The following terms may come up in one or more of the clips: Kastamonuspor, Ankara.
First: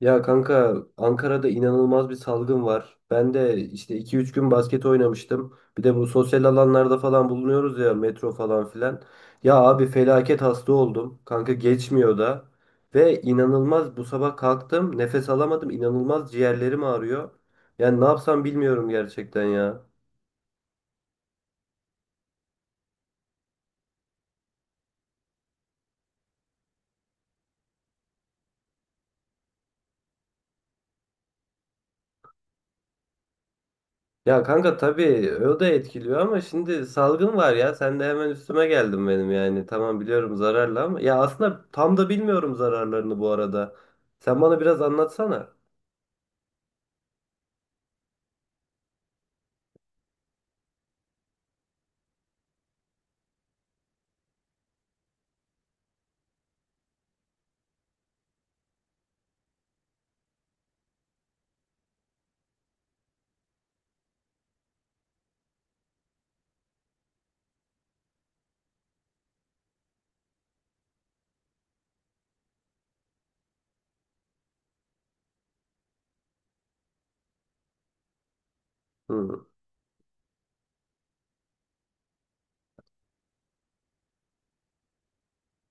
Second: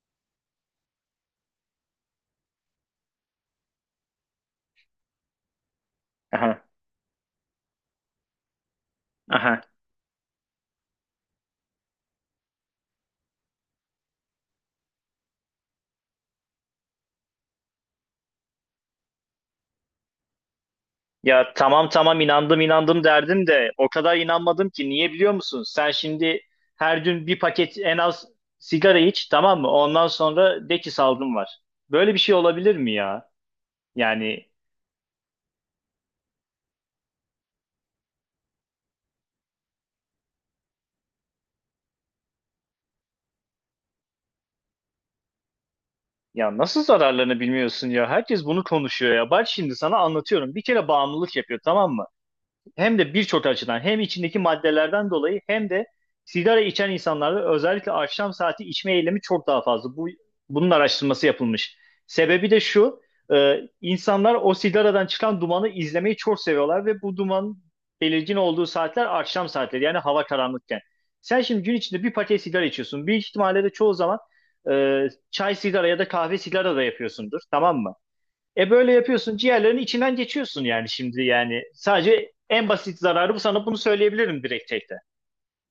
Ya kanka Ankara'da inanılmaz bir salgın var. Ben de işte 2-3 gün basket oynamıştım. Bir de bu sosyal Aha, alanlarda falan bulunuyoruz ya metro falan filan. Ya aha. abi felaket hasta oldum. Kanka geçmiyor da. Ve inanılmaz bu sabah kalktım nefes alamadım. İnanılmaz ciğerlerim ağrıyor. Yani ne yapsam bilmiyorum gerçekten ya. Ya, tamam tamam, inandım inandım derdim de o kadar inanmadım ki, niye biliyor musun? Sen şimdi her gün bir paket en az sigara iç, tamam mı? Ondan sonra de ki salgın var. Böyle bir şey olabilir mi ya? Ya Yani kanka tabii o da etkiliyor ama şimdi salgın var ya sen de hemen üstüme geldin benim, yani tamam biliyorum zararlı ama ya aslında tam da bilmiyorum zararlarını bu arada. Sen bana biraz anlatsana. ya nasıl zararlarını bilmiyorsun ya? Herkes bunu konuşuyor ya. Bak şimdi sana anlatıyorum. Bir kere bağımlılık yapıyor, tamam mı? Hem de birçok açıdan, hem içindeki maddelerden dolayı hem de sigara içen insanlarda özellikle akşam saati içme eylemi çok daha fazla. Bunun araştırması yapılmış. Sebebi de şu, insanlar o sigaradan çıkan dumanı izlemeyi çok seviyorlar ve bu duman belirgin olduğu saatler akşam saatleri, yani hava karanlıkken. Sen şimdi gün içinde bir paket sigara içiyorsun. Büyük ihtimalle de çoğu zaman çay sigara ya da kahve sigara da yapıyorsundur, tamam mı? E böyle yapıyorsun, Hı. ciğerlerinin içinden geçiyorsun yani. Şimdi yani sadece en basit zararı bu, sana bunu söyleyebilirim direkt tekte.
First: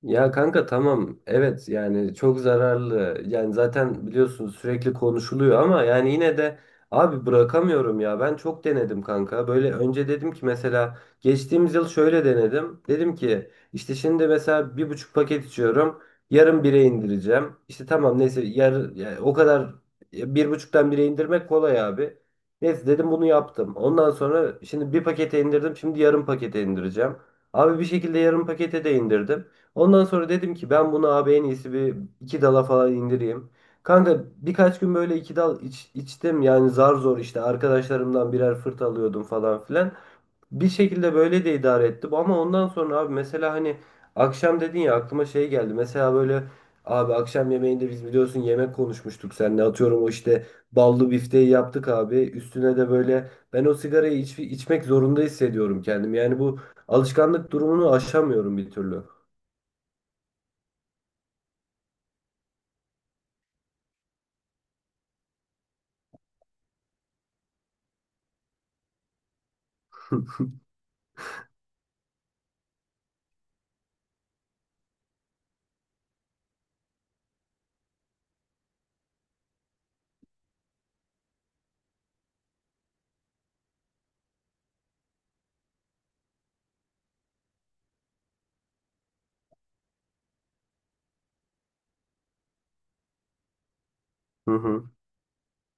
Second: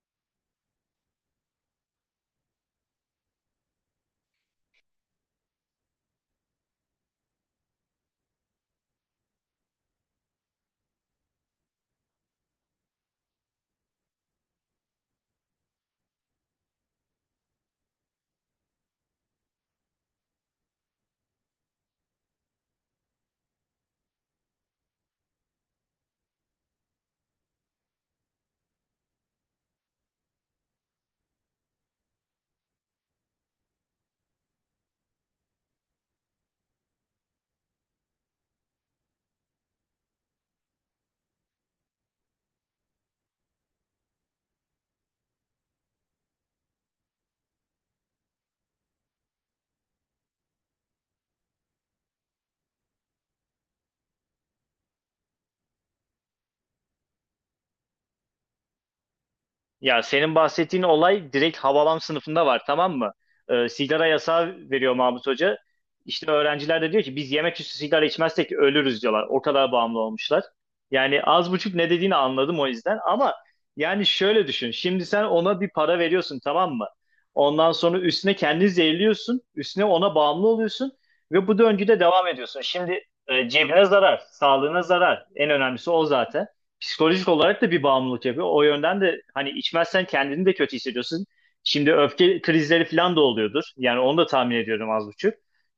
Ya kanka tamam, evet, yani çok zararlı, yani zaten biliyorsun sürekli konuşuluyor ama yani yine de abi bırakamıyorum ya. Ben çok denedim kanka. Böyle önce dedim ki mesela geçtiğimiz yıl şöyle denedim, dedim ki işte şimdi mesela 1,5 paket içiyorum, yarım bire indireceğim işte, tamam neyse yani o kadar, ya bir buçuktan bire indirmek kolay abi. Neyse dedim, bunu yaptım. Ondan sonra şimdi bir pakete indirdim, şimdi yarım pakete indireceğim. Abi bir şekilde yarım pakete de indirdim. Ondan sonra dedim ki ben bunu abi en iyisi bir iki dala falan indireyim. Kanka birkaç gün böyle iki dal içtim, yani zar zor işte arkadaşlarımdan birer fırt alıyordum falan filan. Bir şekilde böyle de idare ettim ama ondan sonra abi mesela hani akşam dedin ya, aklıma şey geldi. Mesela böyle abi akşam yemeğinde biz biliyorsun yemek konuşmuştuk seninle, atıyorum o işte ballı bifteyi yaptık abi. Üstüne de böyle ben o sigarayı içmek zorunda hissediyorum kendim. Yani bu alışkanlık durumunu aşamıyorum bir türlü. Ya senin bahsettiğin olay direkt Havalam sınıfında var, tamam mı? Sigara yasağı veriyor Mahmut Hoca. İşte öğrenciler de diyor ki biz yemek üstü sigara içmezsek ölürüz diyorlar. O kadar bağımlı olmuşlar. Yani az buçuk ne dediğini anladım o yüzden. Ama yani şöyle düşün. Şimdi sen ona bir para veriyorsun, tamam mı? Ondan sonra üstüne kendini zehirliyorsun. Üstüne ona bağımlı oluyorsun. Ve bu döngüde devam ediyorsun. Şimdi cebine zarar, sağlığına zarar. En önemlisi o zaten psikolojik olarak da bir bağımlılık yapıyor. O yönden de hani içmezsen kendini de kötü hissediyorsun. Şimdi öfke krizleri falan da oluyordur. Yani onu da Hı tahmin ediyorum hı. az buçuk.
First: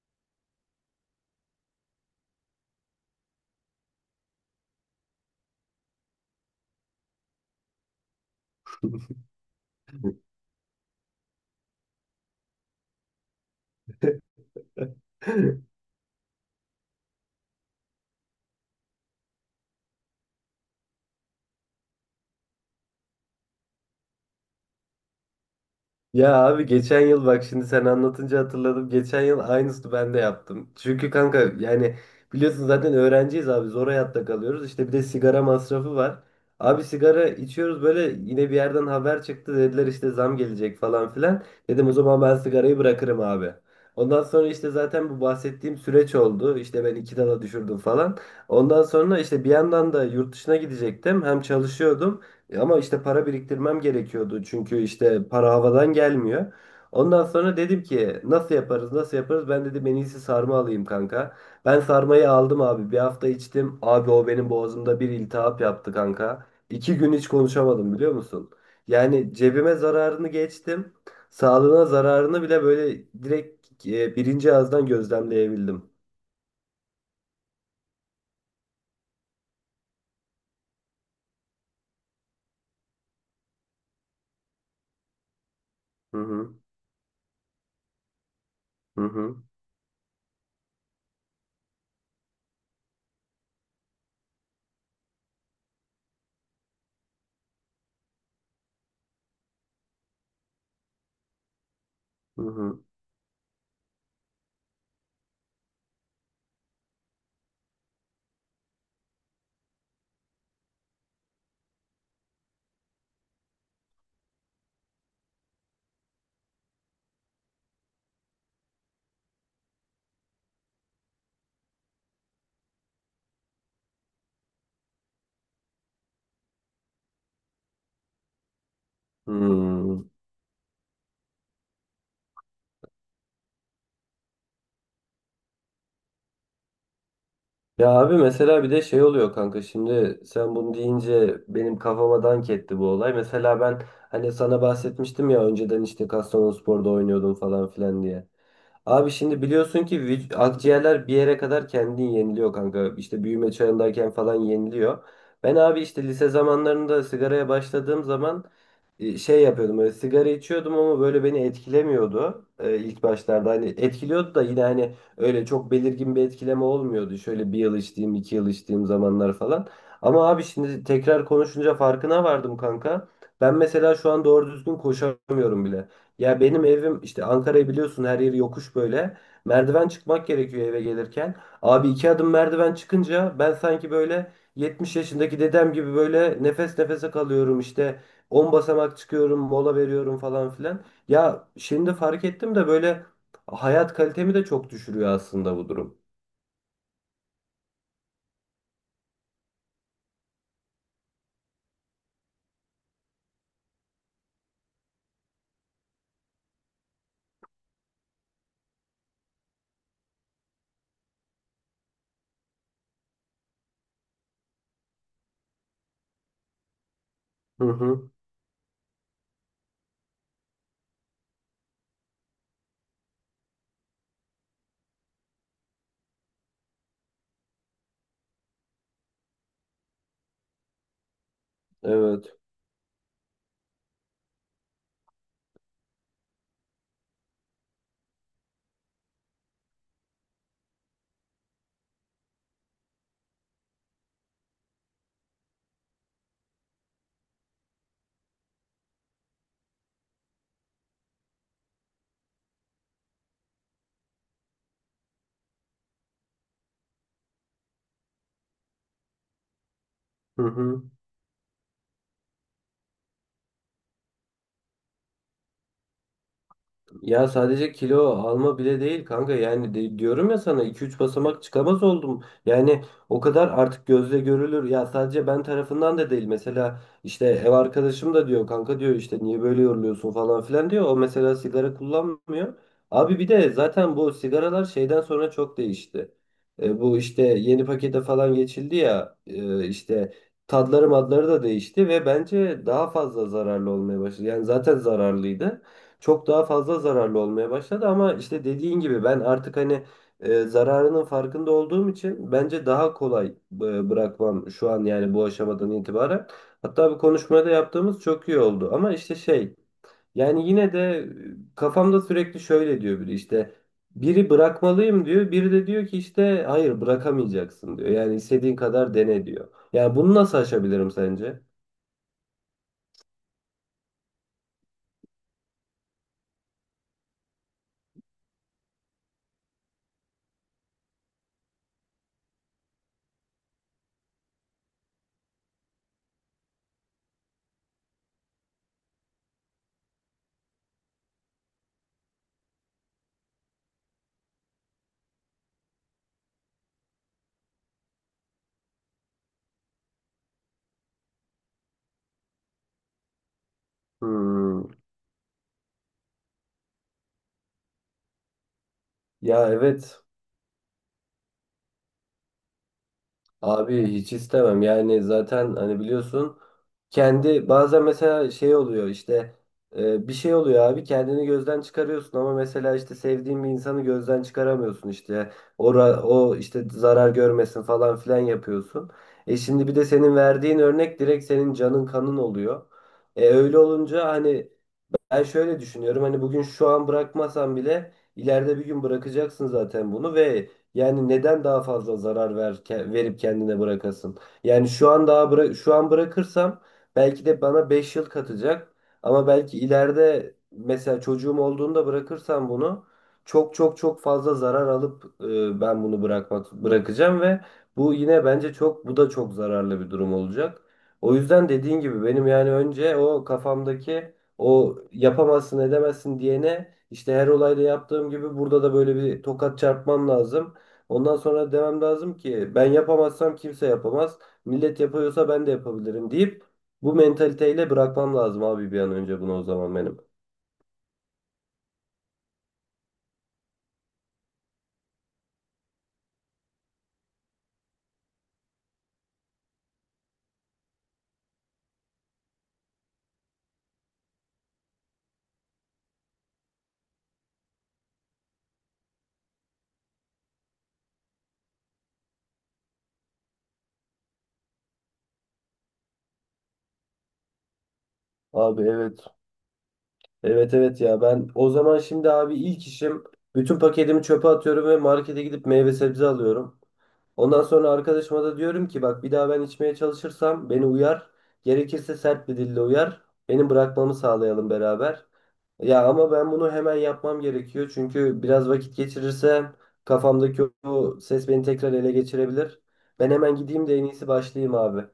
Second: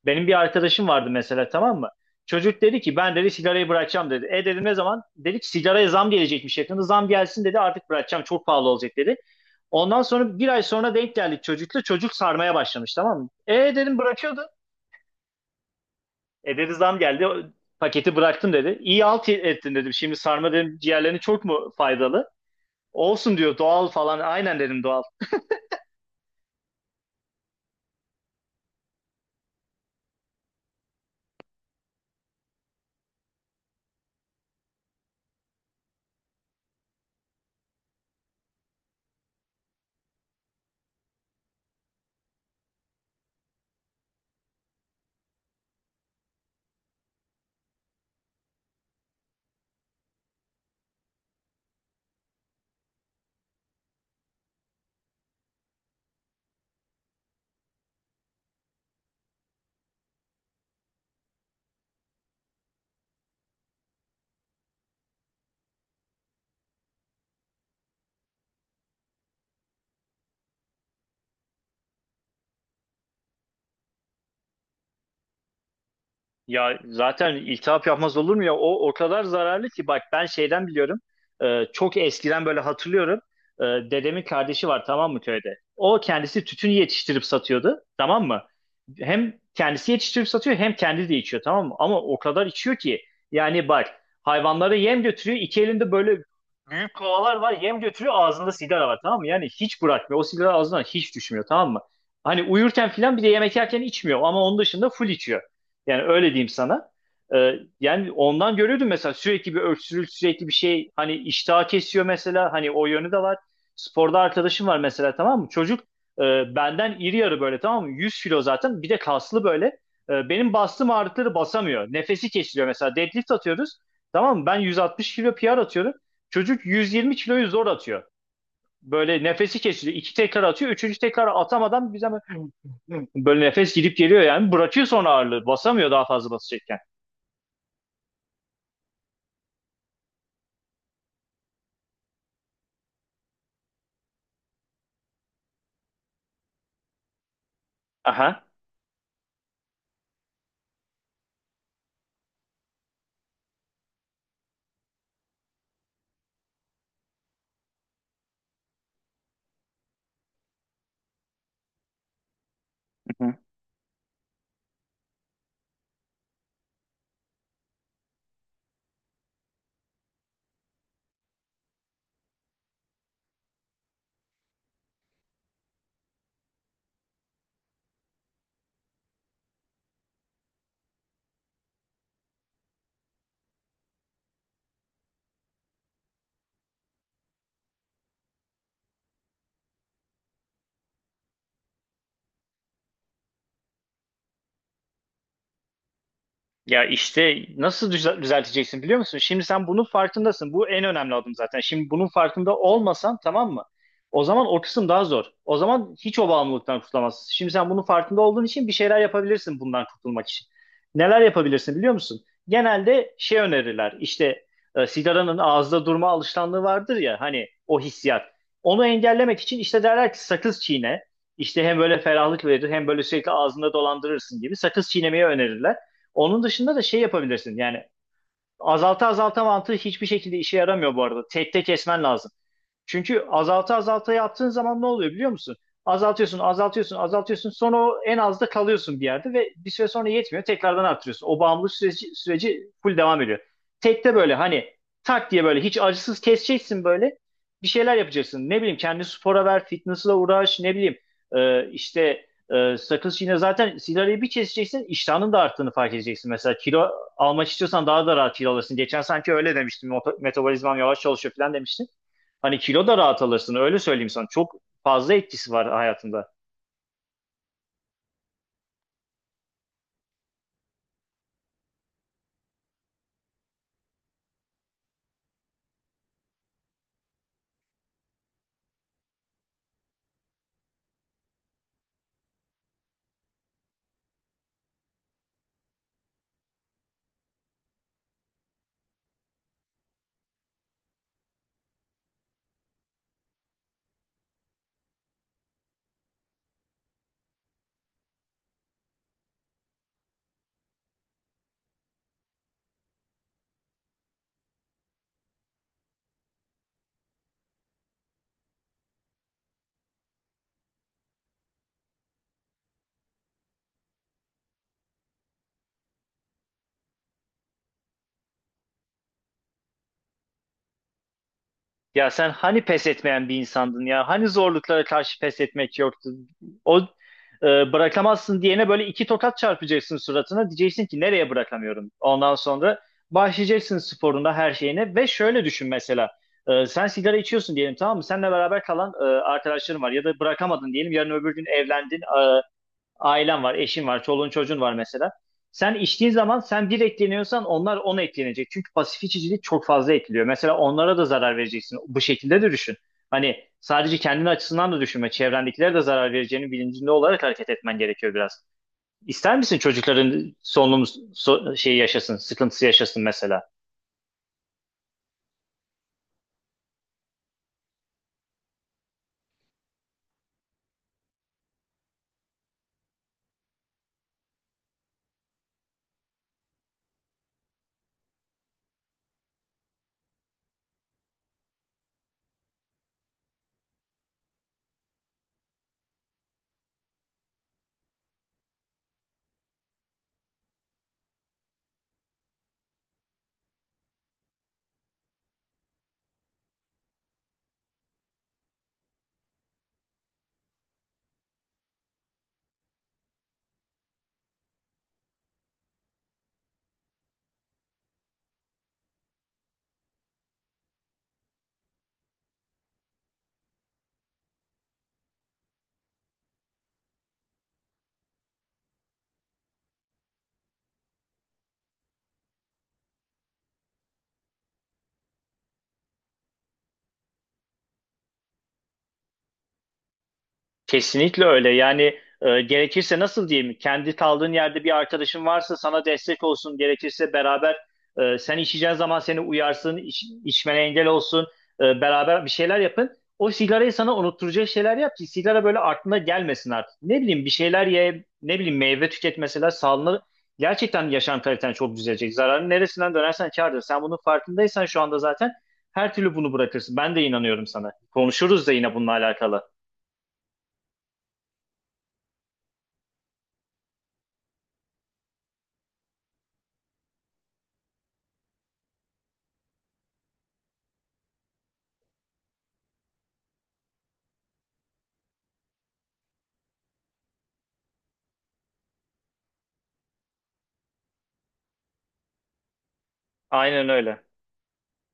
Benim bir arkadaşım vardı mesela, tamam mı? Çocuk dedi ki ben dedi sigarayı bırakacağım dedi. E dedim ne zaman? Dedi ki sigaraya zam gelecekmiş yakında. Zam gelsin dedi artık bırakacağım, çok pahalı olacak dedi. Ondan sonra bir ay sonra denk geldik çocukla. Çocuk sarmaya başlamış, tamam mı? E dedim bırakıyordu. E dedi zam geldi, paketi bıraktım dedi. İyi alt ettin dedim. Şimdi sarma dedim ciğerlerine çok mu faydalı? Olsun diyor, doğal falan. Aynen dedim, doğal. Ya abi geçen yıl bak şimdi sen anlatınca hatırladım. Geçen yıl aynısını ben de yaptım. Çünkü kanka, yani biliyorsun zaten öğrenciyiz abi, zor hayatta kalıyoruz. İşte bir de sigara masrafı var. Abi sigara içiyoruz böyle, yine bir yerden haber çıktı, dediler işte zam gelecek falan filan. Dedim o zaman ben sigarayı bırakırım abi. Ondan sonra işte zaten bu bahsettiğim süreç oldu. İşte ben iki dala düşürdüm falan. Ondan sonra işte bir yandan da yurt dışına gidecektim. Hem çalışıyordum. E Ama işte para biriktirmem gerekiyordu, çünkü işte para havadan gelmiyor. Ondan sonra dedim ki nasıl yaparız, nasıl yaparız, ben dedim en iyisi sarma alayım kanka. Ben sarmayı aldım abi, bir hafta içtim abi, o benim boğazımda bir iltihap yaptı kanka. 2 gün hiç konuşamadım, biliyor musun? Yani cebime zararını geçtim, sağlığına zararını bile böyle direkt birinci ağızdan gözlemleyebildim. Ya zaten iltihap yapmaz olur mu ya? O kadar zararlı ki, bak ben şeyden biliyorum. Çok eskiden böyle hatırlıyorum. Dedemin kardeşi var tamam mı köyde? O Hı kendisi hı, tütün yetiştirip satıyordu, tamam mı? hı Hem hı, kendisi yetiştirip satıyor hem kendi de içiyor, tamam mı? Ama o kadar içiyor ki, yani bak, hayvanlara yem götürüyor. İki elinde böyle büyük kovalar var, yem götürüyor, ağzında sigara var, tamam mı? Yani hiç bırakmıyor. O sigara ağzından hiç düşmüyor, tamam mı? Hani hı uyurken filan bir de yemek yerken içmiyor ama onun dışında full içiyor. Yani öyle diyeyim sana. Ee, Yani ondan görüyordum mesela, sürekli bir öksürük, sürekli bir şey, hani iştah kesiyor mesela, hani o yönü de var. Sporda arkadaşım var mesela, tamam mı? Çocuk benden iri yarı böyle, tamam mı? 100 kilo zaten, bir de kaslı böyle. E, benim bastığım ağırlıkları basamıyor. Nefesi kesiliyor. Mesela deadlift atıyoruz. Tamam mı? Ben 160 kilo PR atıyorum. Çocuk 120 kiloyu zor atıyor. Böyle hı. nefesi kesiliyor. Hı. İki tekrar atıyor. Üçüncü tekrar atamadan bize böyle nefes gidip geliyor yani. Bırakıyor sonra ağırlığı. Basamıyor, daha fazla basacak. Ya abi mesela bir de şey oluyor kanka, şimdi sen bunu deyince benim kafama dank etti bu olay. Mesela ben hani sana bahsetmiştim ya önceden işte Kastamonuspor'da oynuyordum falan filan diye. Ajá. Abi şimdi biliyorsun ki akciğerler bir yere kadar kendini yeniliyor kanka. İşte büyüme çağındayken falan yeniliyor. Ben abi işte lise zamanlarında sigaraya başladığım zaman şey yapıyordum. Böyle sigara içiyordum ama böyle beni etkilemiyordu ilk başlarda. Hani etkiliyordu da yine hani öyle çok belirgin bir etkileme olmuyordu. Şöyle bir yıl içtiğim, 2 yıl içtiğim zamanlar falan. Ama abi şimdi tekrar konuşunca farkına vardım kanka. Ben mesela şu an doğru düzgün koşamıyorum bile. Ya benim evim, işte Ankara'yı biliyorsun, her yeri yokuş böyle. Merdiven çıkmak gerekiyor eve gelirken. Abi iki adım merdiven çıkınca ben sanki böyle 70 yaşındaki dedem gibi böyle nefes nefese kalıyorum işte. 10 basamak çıkıyorum, mola veriyorum falan filan. Ya şimdi fark ettim de böyle, hayat kalitemi de çok düşürüyor aslında bu durum. Ya işte nasıl düzelteceksin biliyor musun? Şimdi sen bunun farkındasın. Bu en önemli adım zaten. Şimdi bunun farkında olmasan, tamam mı? O zaman o kısım daha zor. O zaman hiç o bağımlılıktan kurtulamazsın. Şimdi sen bunun farkında olduğun için bir şeyler yapabilirsin bundan kurtulmak için. Neler yapabilirsin biliyor musun? Genelde şey önerirler. İşte sigaranın ağızda durma alışkanlığı vardır ya, hani Hı o hı. hissiyat. Onu engellemek için işte derler ki sakız çiğne. İşte hem böyle ferahlık verir hem böyle sürekli ağzında dolandırırsın gibi, sakız çiğnemeyi önerirler. Onun dışında da şey yapabilirsin. Yani azalta azalta mantığı hiçbir şekilde işe yaramıyor bu arada. Tek tek kesmen Evet. lazım. Çünkü azalta azalta yaptığın zaman ne oluyor biliyor musun? Azaltıyorsun, azaltıyorsun, azaltıyorsun. Sonra o en azda kalıyorsun bir yerde ve bir süre sonra yetmiyor. Tekrardan arttırıyorsun. O bağımlılık süreci full devam ediyor. Tekte böyle hani, tak diye böyle hiç acısız keseceksin böyle. Bir şeyler yapacaksın. Ne bileyim, kendini spora ver, fitness'la uğraş, ne bileyim, e, işte sakız, yine zaten sigarayı bir keseceksin, iştahının da arttığını fark edeceksin. Mesela kilo almak istiyorsan daha da rahat kilo alırsın. Geçen sanki öyle demiştin, Hı metabolizmam hı. yavaş çalışıyor falan demiştin. Hani kilo da rahat alırsın, öyle söyleyeyim sana. Çok fazla etkisi var hayatında. Ya sadece kilo alma bile değil kanka, yani diyorum ya sana, 2-3 basamak çıkamaz oldum. Yani o kadar artık gözle görülür. Ya sadece ben tarafından da değil. Mesela işte ev arkadaşım da diyor kanka, diyor işte niye böyle yoruluyorsun falan filan diyor. O mesela sigara kullanmıyor. Abi bir de zaten bu sigaralar şeyden sonra çok değişti. E, bu işte yeni pakete falan geçildi ya, e, işte tadları madları da değişti ve bence daha fazla zararlı olmaya başladı. Yani zaten zararlıydı, çok daha fazla zararlı olmaya başladı ama işte dediğin gibi ben artık hani zararının farkında olduğum için bence daha kolay bırakmam şu an, yani bu aşamadan itibaren. Hatta bir konuşmada yaptığımız çok iyi oldu ama işte şey, yani yine de kafamda sürekli şöyle diyor biri, işte biri bırakmalıyım diyor, biri de diyor ki işte hayır bırakamayacaksın diyor, yani istediğin kadar dene diyor. Yani bunu nasıl aşabilirim sence? Ya sen hani pes etmeyen bir insandın ya? Hani zorluklara karşı pes etmek yoktu? O Bırakamazsın diyene böyle iki tokat çarpacaksın suratına. Diyeceksin ki nereye bırakamıyorum? Ondan sonra başlayacaksın sporuna, her şeyine ve şöyle düşün mesela. E, sen sigara içiyorsun diyelim, tamam mı? Seninle beraber kalan arkadaşların var ya da bırakamadın diyelim. Yarın öbür gün evlendin. e, Ailen var, eşin var, çoluğun çocuğun var mesela. Sen içtiğin zaman sen bir etkileniyorsan, onlar ona etkilenecek. Çünkü pasif içicilik çok fazla etkiliyor. Mesela onlara da zarar vereceksin. Bu şekilde de düşün. Hani sadece kendin açısından Hmm, da düşünme. Çevrendekilere de zarar vereceğinin bilincinde olarak hareket etmen gerekiyor biraz. İster ya misin evet. çocukların solunum şeyi yaşasın, sıkıntısı yaşasın mesela? Abi hiç istemem, yani zaten hani biliyorsun kendi bazen mesela şey oluyor işte, bir şey oluyor abi, kendini gözden çıkarıyorsun ama mesela işte sevdiğin bir insanı gözden çıkaramıyorsun, işte o işte zarar görmesin falan filan yapıyorsun. E şimdi bir de senin verdiğin örnek direkt senin canın kanın oluyor. E öyle olunca hani ben şöyle düşünüyorum, hani bugün şu an bırakmasan bile ileride bir gün bırakacaksın zaten bunu, ve yani neden daha fazla zarar verip kendine bırakasın? Yani şu an bırakırsam belki de bana 5 yıl katacak, ama belki ileride mesela çocuğum olduğunda bırakırsam bunu çok çok çok fazla zarar alıp ben bunu bırakacağım ve bu yine bence çok bu da çok zararlı bir durum olacak. O yüzden dediğin gibi benim, yani önce o kafamdaki o yapamazsın edemezsin diyene, işte her olayda yaptığım gibi burada da böyle bir tokat çarpmam lazım. Ondan sonra demem lazım ki ben yapamazsam kimse yapamaz. Millet yapıyorsa ben de yapabilirim deyip bu mentaliteyle bırakmam lazım abi bir an önce bunu o zaman benim. Kesinlikle öyle. Yani gerekirse nasıl diyeyim? Kendi kaldığın yerde bir arkadaşın varsa sana destek olsun. Gerekirse beraber, sen içeceğin zaman seni uyarsın, içmene engel olsun. E, beraber bir şeyler yapın. O sigarayı sana unutturacak şeyler yap ki sigara böyle aklına gelmesin artık. Ne bileyim, bir şeyler ye, ne bileyim, meyve tüket mesela. Sağlığına, gerçekten yaşam kaliten çok düzelecek. Zararın neresinden dönersen kârdır. Sen bunun farkındaysan şu anda zaten her türlü bunu bırakırsın. Ben de inanıyorum sana. Konuşuruz da Abi yine bununla evet. alakalı. Evet, evet, ya ben o zaman şimdi abi ilk işim bütün paketimi çöpe atıyorum ve markete gidip meyve sebze alıyorum. Ondan sonra arkadaşıma da diyorum ki bak bir daha ben içmeye çalışırsam beni uyar. Gerekirse sert bir dille uyar. Benim bırakmamı sağlayalım beraber. Ya ama ben bunu hemen yapmam gerekiyor. Çünkü biraz vakit geçirirsem kafamdaki o ses beni tekrar ele geçirebilir. Ben hemen gideyim Aynen de en öyle. iyisi, başlayayım abi.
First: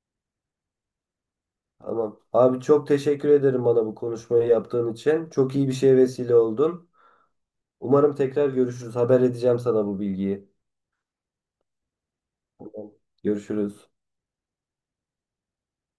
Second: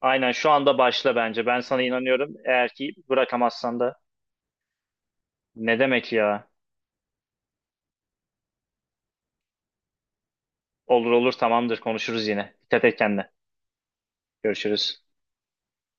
Aynen şu anda başla bence. Ben sana Tamam. inanıyorum. Abi Eğer çok ki teşekkür ederim bırakamazsan bana bu da konuşmayı yaptığın için. Çok iyi bir ne şeye demek vesile ya? oldun. Umarım tekrar görüşürüz. Haber edeceğim sana bu bilgiyi. Olur olur, tamamdır, konuşuruz yine. Dikkat Tamam. et kendine. Görüşürüz. Görüşürüz.